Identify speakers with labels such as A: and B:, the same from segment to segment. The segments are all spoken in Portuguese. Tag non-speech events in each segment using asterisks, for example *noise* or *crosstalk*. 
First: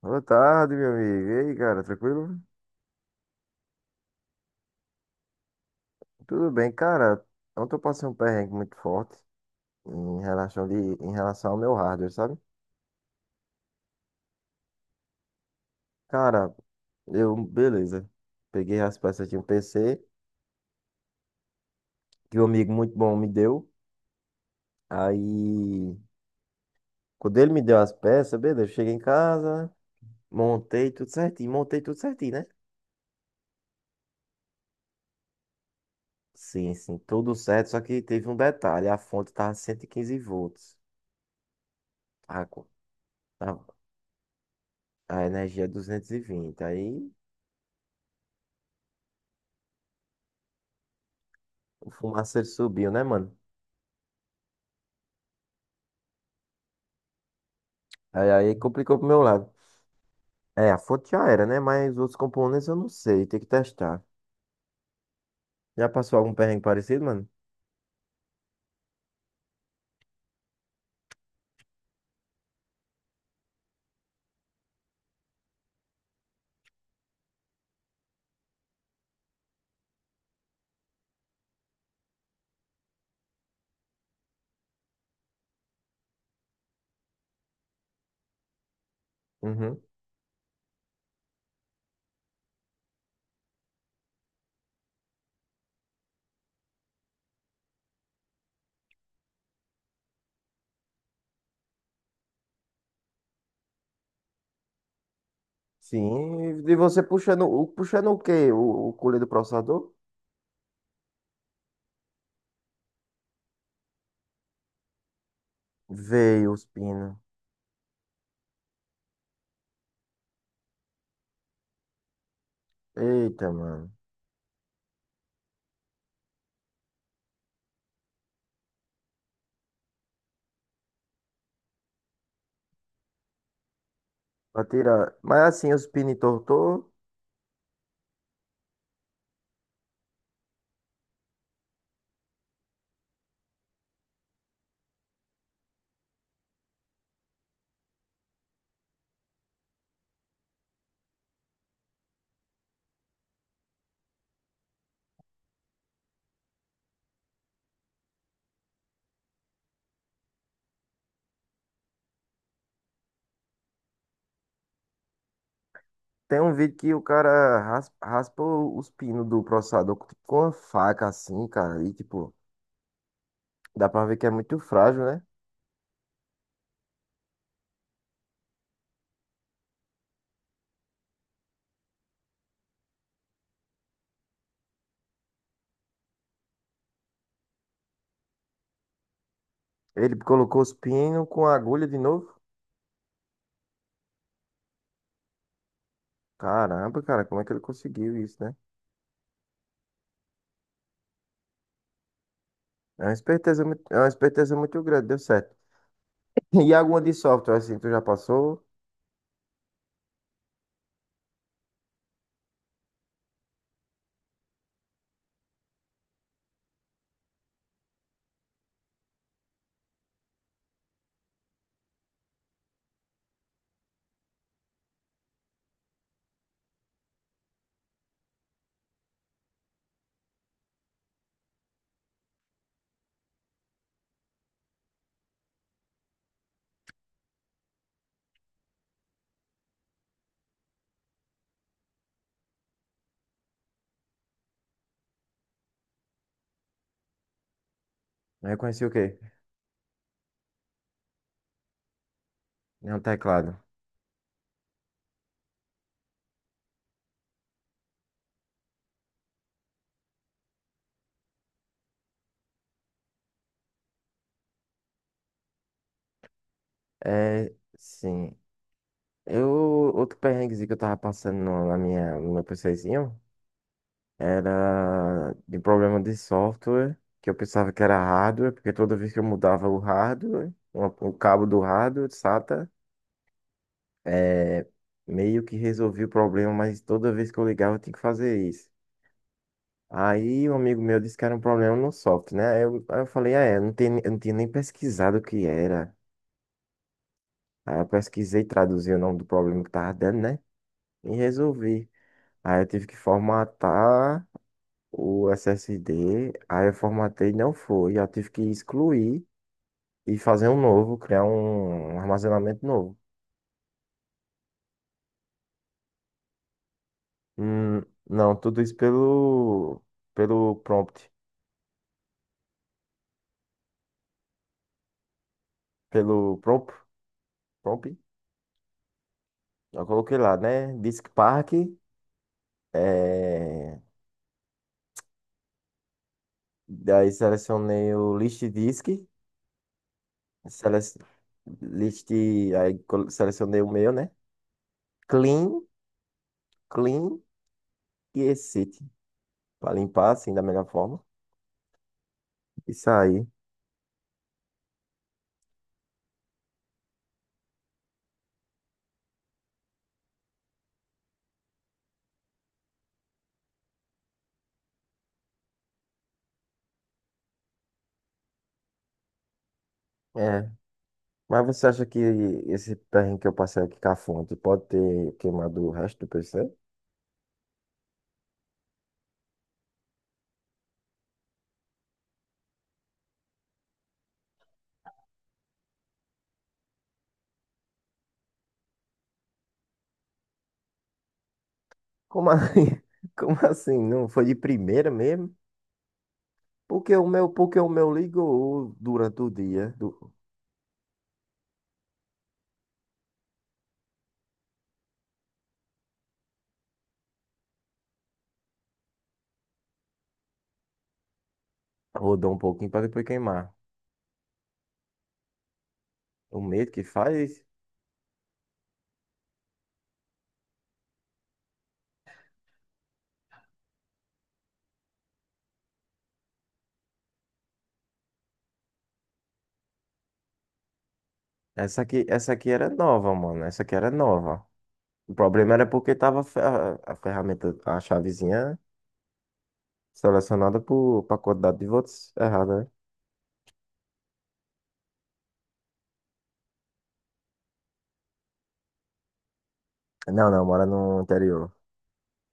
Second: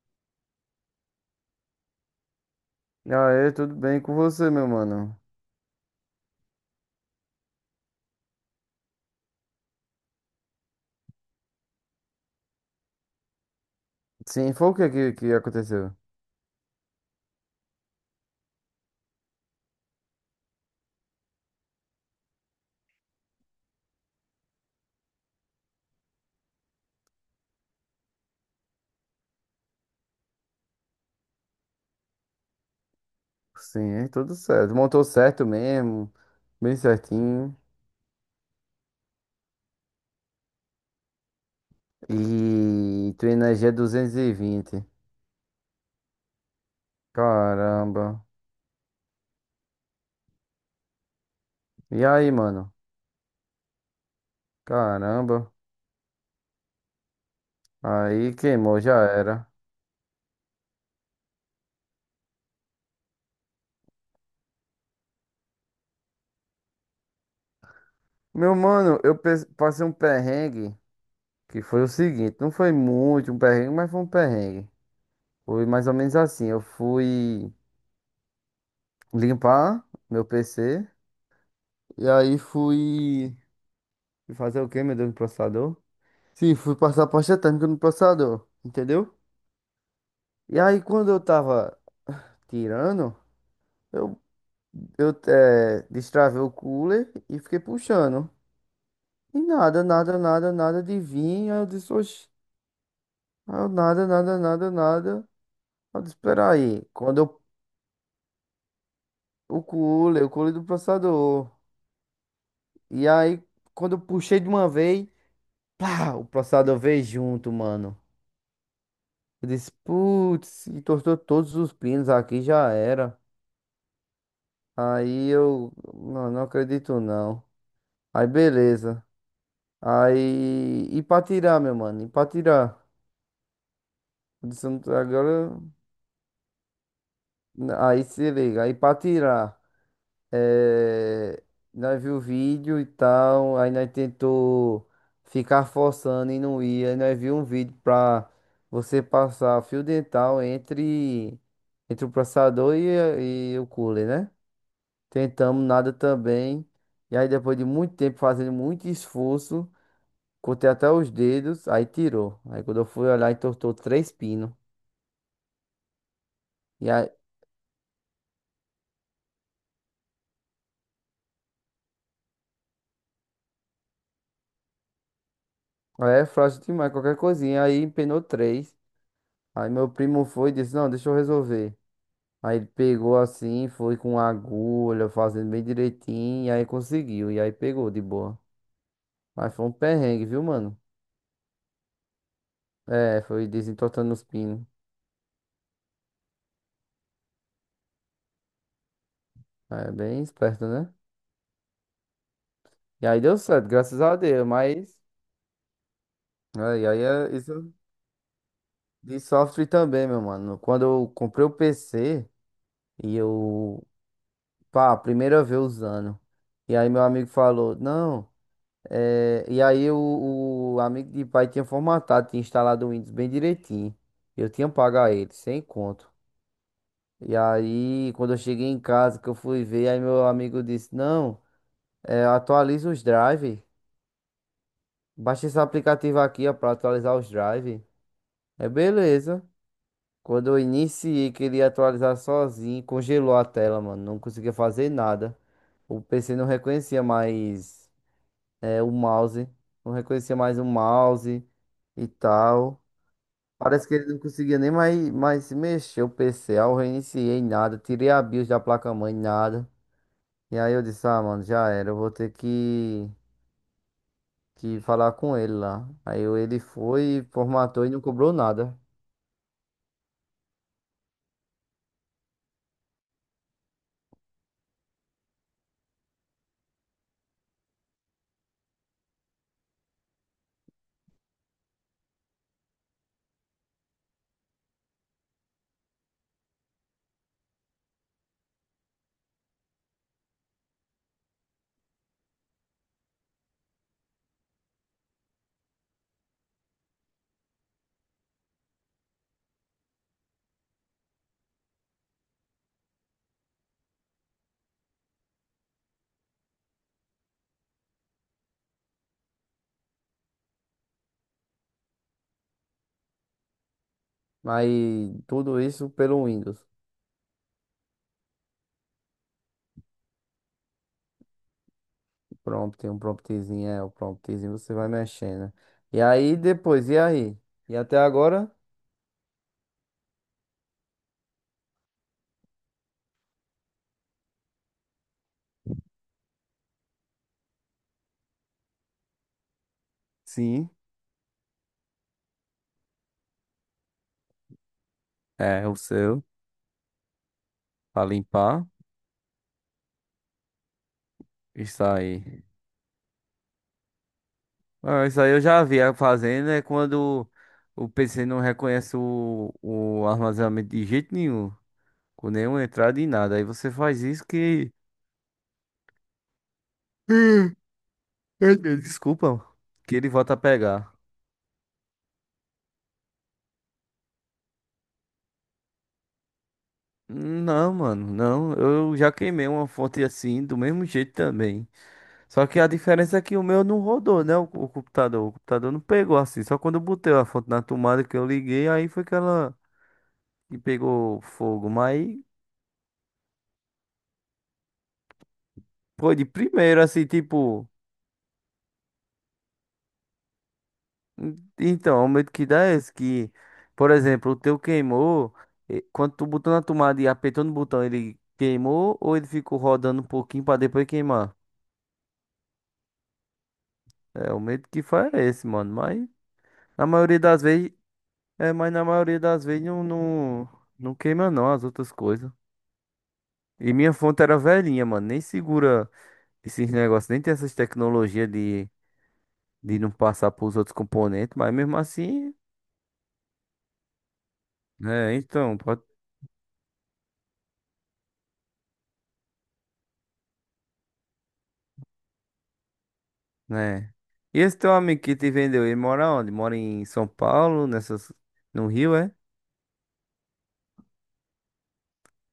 A: Boa tarde, meu amigo. E aí, cara, tranquilo?
B: Aê, tudo bem com você, meu mano?
A: Tudo bem, cara. Ontem eu passei um perrengue muito forte em relação, de, em relação ao meu hardware, sabe?
B: Sim, foi que aconteceu?
A: Cara, beleza. Peguei as peças de um PC que um amigo muito bom me deu. Aí, quando ele me deu as peças, beleza, eu cheguei em casa, montei tudo certinho, né?
B: Sim, é tudo certo. Montou certo mesmo,
A: Sim,
B: bem
A: sim, tudo
B: certinho.
A: certo, só que teve um detalhe, a fonte tava 115 V. A, co-
B: E tua
A: a,
B: energia é 220.
A: a energia é 220. Aí.
B: Caramba.
A: O
B: E aí,
A: fumaceiro
B: mano?
A: subiu, né, mano?
B: Caramba.
A: Aí,
B: Aí
A: aí
B: queimou, já
A: complicou pro meu
B: era.
A: lado. É, a fonte já era, né? Mas os outros componentes eu não sei, tem que testar. Já passou algum perrengue parecido, mano?
B: Meu mano, passei um perrengue que foi o seguinte: não foi muito um perrengue, mas foi um perrengue. Foi mais ou menos assim: eu fui limpar meu PC e aí fui. E fazer o quê, meu Deus, no processador? Sim, fui passar pasta térmica no processador, entendeu?
A: Uhum.
B: E aí, quando eu tava tirando, eu, destravei o cooler e fiquei puxando. E nada de vir. Aí eu disse, oxi. Aí eu nada. Aí eu disse,
A: Sim, e
B: peraí,
A: você
B: quando
A: puxando,
B: eu,
A: puxando o quê? O colher do processador?
B: o cooler do processador. E aí, quando eu puxei de uma vez, pá, o
A: Veio os
B: processador veio
A: pinos.
B: junto, mano. Eu disse, putz, entortou todos os pinos aqui, já era.
A: Eita, mano.
B: Aí eu, não, não acredito não. Aí beleza. Aí, e pra tirar. Eu
A: Pra
B: disse, "Não tô-
A: tirar. Mas
B: Agora,
A: assim, os pinos entortou.
B: aí se liga, aí pra tirar. É, nós viu o vídeo e tal, aí nós tentou ficar forçando e não ia. Aí nós viu um vídeo pra você passar fio dental entre, entre o processador e o cooler, né? Tentamos nada também. E aí depois de muito tempo fazendo muito esforço. Contei até os dedos, aí tirou. Aí quando eu fui olhar, entortou 3 pinos.
A: Tem um vídeo
B: E
A: que o
B: aí,
A: cara raspa, raspa os pinos do processador com tipo, com uma faca assim, cara. E tipo, dá pra ver que é muito frágil, né?
B: aí é frágil demais, qualquer coisinha. Aí empenou três. Aí meu primo foi e disse, não, deixa eu resolver. Aí ele pegou assim, foi com agulha, fazendo bem direitinho, e aí conseguiu. E aí pegou de boa. Mas foi um
A: Ele
B: perrengue, viu,
A: colocou os
B: mano?
A: pinos com a agulha de novo.
B: É, foi desentortando os pinos.
A: Caramba, cara, como é que ele conseguiu isso, né?
B: É bem esperto, né?
A: É
B: E
A: uma
B: aí deu
A: esperteza
B: certo,
A: muito, é
B: graças
A: uma
B: a Deus,
A: esperteza muito
B: mas.
A: grande, deu certo. *laughs* E
B: É, e aí
A: alguma de
B: é
A: software,
B: isso
A: assim, tu já passou?
B: de software também, meu mano. Quando eu comprei o PC. E eu pá, primeira vez usando. E aí meu amigo falou, não. E aí o amigo de pai tinha formatado, tinha instalado o Windows bem direitinho. Eu tinha pago a ele, sem conto. E aí, quando eu cheguei em casa, que eu fui ver, aí meu amigo disse, não, é, atualiza os drive. Baixa esse aplicativo aqui, ó, pra atualizar os drive. É beleza. Quando eu iniciei, queria atualizar sozinho, congelou a tela, mano. Não conseguia fazer nada. O PC não reconhecia mais.
A: Eu
B: É,
A: conheci
B: o
A: o quê?
B: mouse. Não reconhecia mais o mouse e tal.
A: Nenhum teclado.
B: Parece que ele não conseguia nem mais se mexer o PC. Aí eu reiniciei nada. Tirei a BIOS da placa-mãe, nada. E aí eu disse, ah, mano, já era. Eu vou ter que falar com ele lá. Ele foi,
A: É,
B: formatou e não cobrou
A: sim.
B: nada.
A: Eu, outro perrenguezinho que eu tava passando no meu PCzinho era de problema de software, que eu pensava que era hardware, porque toda vez que eu mudava o hardware, o cabo do hardware, SATA, é, meio que resolvi o problema, mas toda vez que eu ligava eu tinha que fazer isso. Aí um amigo meu disse que era um problema no software, né? Aí eu falei, ah, é, não tem, eu não tinha nem pesquisado o que era. Aí eu pesquisei e traduzi o nome do problema que tava dando, né? E resolvi. Aí eu tive que formatar o SSD, aí eu formatei e não foi. Eu tive que excluir e fazer um novo, criar um armazenamento novo.
B: Mas tudo isso pelo Windows.
A: Hum, não, tudo isso pelo prompt,
B: Prompt, tem um promptzinho, é, o promptzinho você vai mexendo. E aí
A: pelo prompt,
B: depois, e aí? E
A: prompt.
B: até agora?
A: Eu coloquei lá, né? Disk Park, é... Daí selecionei o list disk,
B: Sim,
A: sele... list, aí selecionei o meu, né? Clean,
B: é o seu,
A: clean
B: pra
A: e
B: limpar.
A: exit, para limpar assim da melhor forma.
B: Isso aí.
A: E sair.
B: Ah, isso aí eu já vi a fazendo, é quando o PC não reconhece o armazenamento de jeito nenhum, com nenhuma entrada e nada. Aí você faz isso que. *laughs* Desculpa, que ele volta a
A: É.
B: pegar.
A: Mas você acha que esse perrengue que eu passei aqui com a fonte pode ter queimado o resto do PC?
B: Não, mano, não. Eu já queimei uma fonte assim, do mesmo jeito também. Só que a diferença é que o meu não rodou, né? O computador. O computador não pegou assim. Só quando eu botei a fonte na tomada que eu liguei, aí foi que ela que pegou fogo. Mas.
A: Como assim? *laughs* Como assim? Não foi de primeira mesmo?
B: Pô, de primeiro,
A: Porque o
B: assim,
A: meu, porque o
B: tipo.
A: meu ligou durante o dia,
B: Então, o medo que dá é esse que, por exemplo, o teu queimou, quando tu botou na tomada e apertou no botão, ele queimou ou ele ficou rodando um pouquinho pra depois queimar?
A: rodou um pouquinho para depois queimar.
B: É, o medo que faz é esse, mano. Mas
A: O medo que
B: na maioria
A: faz.
B: das vezes, é, mas na maioria das vezes não queima não as outras coisas. E minha fonte era velhinha, mano. Nem segura esses negócios, nem tem essas tecnologias de não passar pros outros componentes, mas mesmo
A: Essa
B: assim.
A: aqui era nova, mano. Essa aqui era nova. O
B: É,
A: problema
B: então,
A: era
B: pode
A: porque tava a ferramenta, a chavezinha selecionada pra quantidade de votos errada,
B: né? E esse teu amigo que te vendeu, ele mora onde? Mora em São Paulo, nessas, no Rio, é?
A: né? Não, não, mora no interior.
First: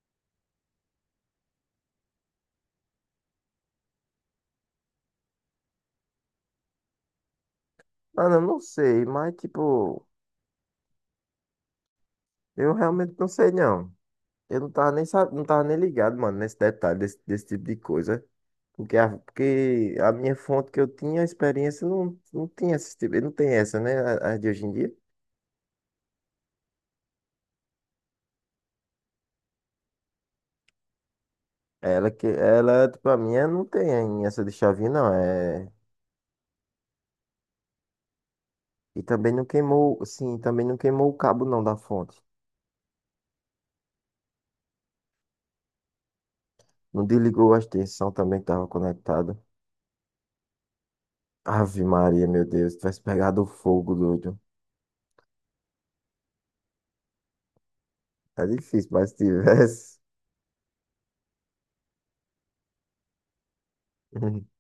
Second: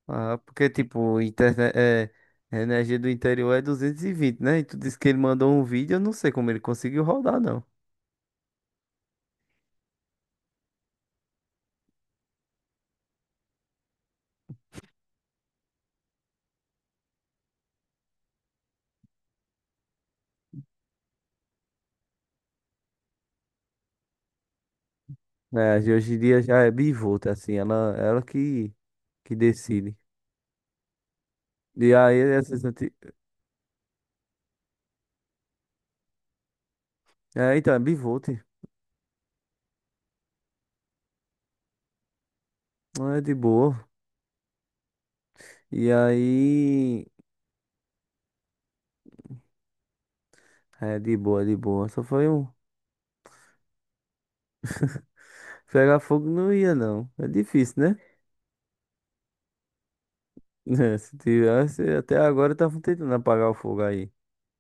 B: Ah, porque, tipo, internet, é, a energia do interior é 220, né? E tu disse que ele mandou um vídeo, eu não sei como ele conseguiu rodar, não.
A: Mano, eu não sei, mas tipo, eu realmente não sei não. Eu não tava nem, sa- não tava nem ligado, mano, nesse detalhe, desse tipo de coisa. Porque a minha fonte que eu tinha, a experiência, não, não tinha esse tipo, não tem essa, né? A de hoje em dia.
B: É, de hoje em dia já é bivolta, assim, ela que decide. E
A: Ela
B: aí,
A: que
B: essas
A: ela,
B: anti...
A: tipo, a minha não tem essa de chavinha, não. É.
B: é, então, é bivolta,
A: E também não queimou, sim, também não queimou o cabo não da fonte.
B: é de boa. E
A: Não
B: aí,
A: desligou a extensão também que estava conectada.
B: é de boa, de
A: Ave
B: boa. Só
A: Maria,
B: foi
A: meu
B: um.
A: Deus, tivesse pegado fogo, doido.
B: Pegar fogo não ia, não. É difícil, né?
A: É difícil, mas se tivesse.
B: *laughs* É, se tivesse, até agora estavam tentando apagar o fogo aí.
A: *laughs*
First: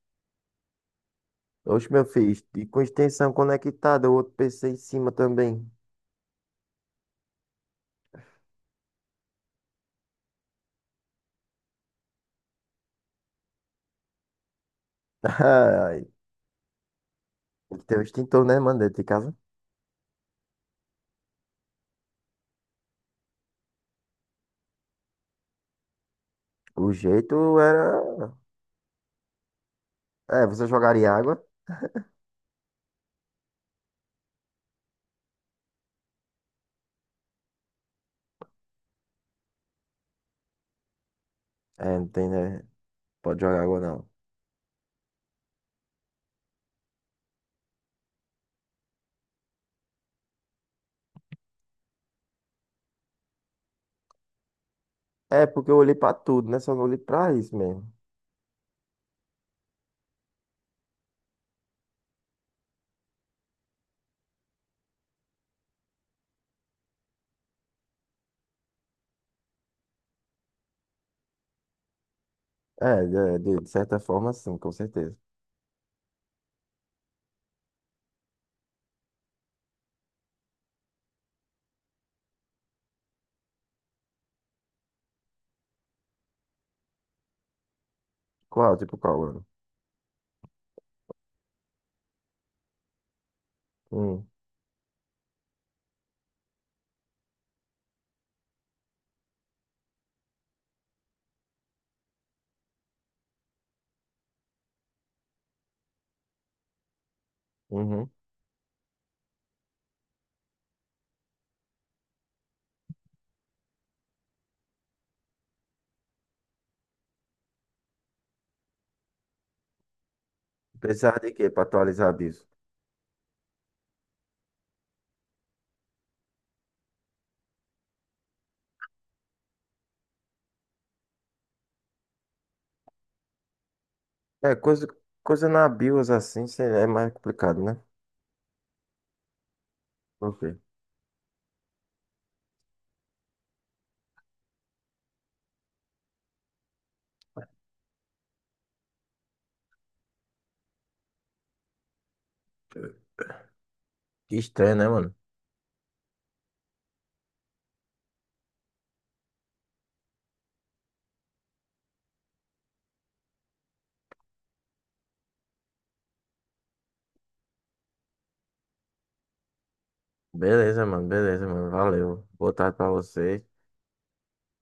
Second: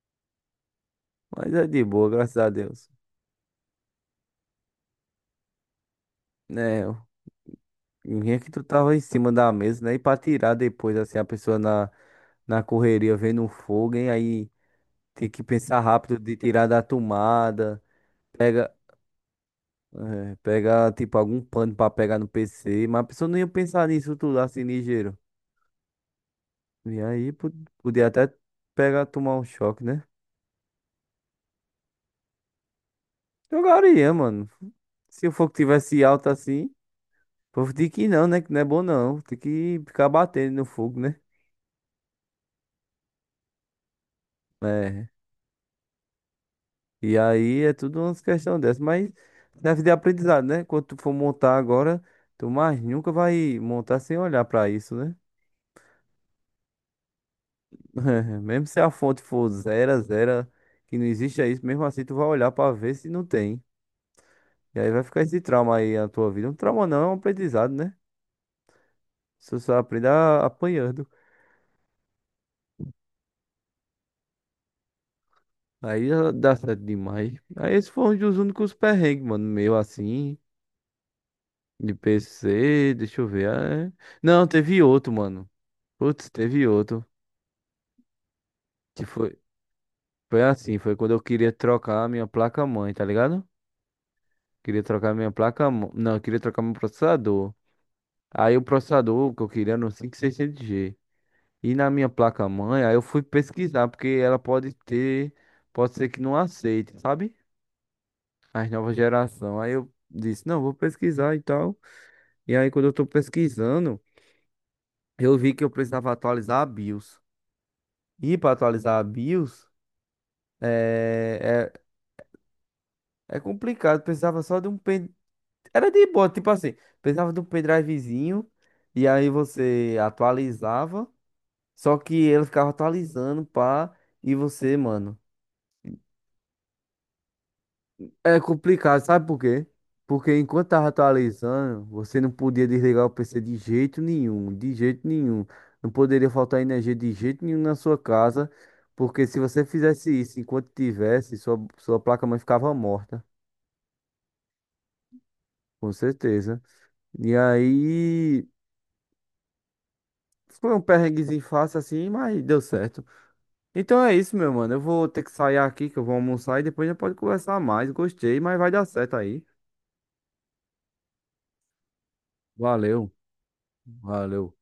B: Mas é de
A: Oxe, meu
B: boa, graças
A: filho,
B: a
A: e com
B: Deus.
A: extensão conectada, o outro PC em cima também.
B: Né, eu que tu tava em cima da mesa, né? E pra tirar depois, assim, a pessoa na, na correria vendo o fogo, hein? Aí tem que pensar
A: *laughs* Ai,
B: rápido de tirar da
A: tem
B: tomada.
A: que ter um extintor, né,
B: Pega,
A: mano, dentro de casa?
B: é, pega, tipo, algum pano pra pegar no PC. Mas a pessoa não ia pensar nisso tudo assim, ligeiro.
A: O
B: E aí
A: jeito
B: po- Podia
A: era.
B: até pegar, tomar um choque, né?
A: É, você jogaria água?
B: Jogaria, mano. Se o fogo tivesse alto assim. O povo diz que não, né? Que não é bom não. Tem que ficar batendo no fogo, né?
A: É, não tem, né? Pode jogar água, não.
B: É. E aí é tudo umas questões dessas. Mas deve de aprendizado, né? Quando tu for montar agora, tu mais nunca vai montar sem olhar pra isso, né?
A: É, porque eu olhei pra tudo, né? Só não olhei pra isso mesmo.
B: *laughs* Mesmo se a fonte for zero, que não existe é isso, mesmo assim tu vai olhar pra ver se não tem. E aí vai ficar esse trauma aí na tua vida. Um trauma não, é um aprendizado, né? Você só aprende apanhando.
A: É, de certa forma, sim, com certeza.
B: Aí já dá certo demais. Aí esse foi um dos únicos perrengues, mano, meu assim. De PC, deixa eu ver. Ah, é. Não, teve outro, mano. Putz, teve outro.
A: Qual? Tipo
B: Que
A: qual,
B: foi,
A: ano?
B: foi assim, foi quando eu queria trocar a minha placa-mãe, tá ligado?
A: Hum,
B: Queria trocar a minha placa-mãe. Não, eu queria trocar meu processador. Aí o processador que eu queria era um no 600g. E na minha placa-mãe, aí eu fui pesquisar, porque ela pode ter, pode ser que não aceite, sabe?
A: uhum.
B: As novas gerações. Aí eu disse, não, vou pesquisar e tal. E aí quando eu tô pesquisando, eu vi que eu precisava atualizar a BIOS. E para atualizar a BIOS
A: Precisava de quê pra
B: é,
A: atualizar a BIOS?
B: é complicado. Precisava só de um pen... Era de boa, tipo assim, precisava de um pendrivezinho e aí você atualizava, só que ele ficava atualizando, pá, e
A: É,
B: você,
A: coisa,
B: mano.
A: coisa na BIOS assim é mais complicado, né?
B: É complicado, sabe por quê? Porque
A: Ok.
B: enquanto tava atualizando, você não podia desligar o PC de jeito nenhum. Não poderia faltar energia de jeito nenhum na sua casa, porque se você fizesse isso enquanto tivesse, sua placa-mãe ficava morta.
A: Que estranho, né, mano?
B: Com certeza. E aí, foi um perrenguezinho fácil assim, mas deu certo. Então é isso, meu mano. Eu vou ter que sair aqui, que eu vou almoçar e depois a gente pode conversar mais. Gostei, mas vai dar certo aí.
A: Beleza, mano, beleza, mano. Valeu. Boa tarde pra
B: Valeu,
A: você.
B: valeu.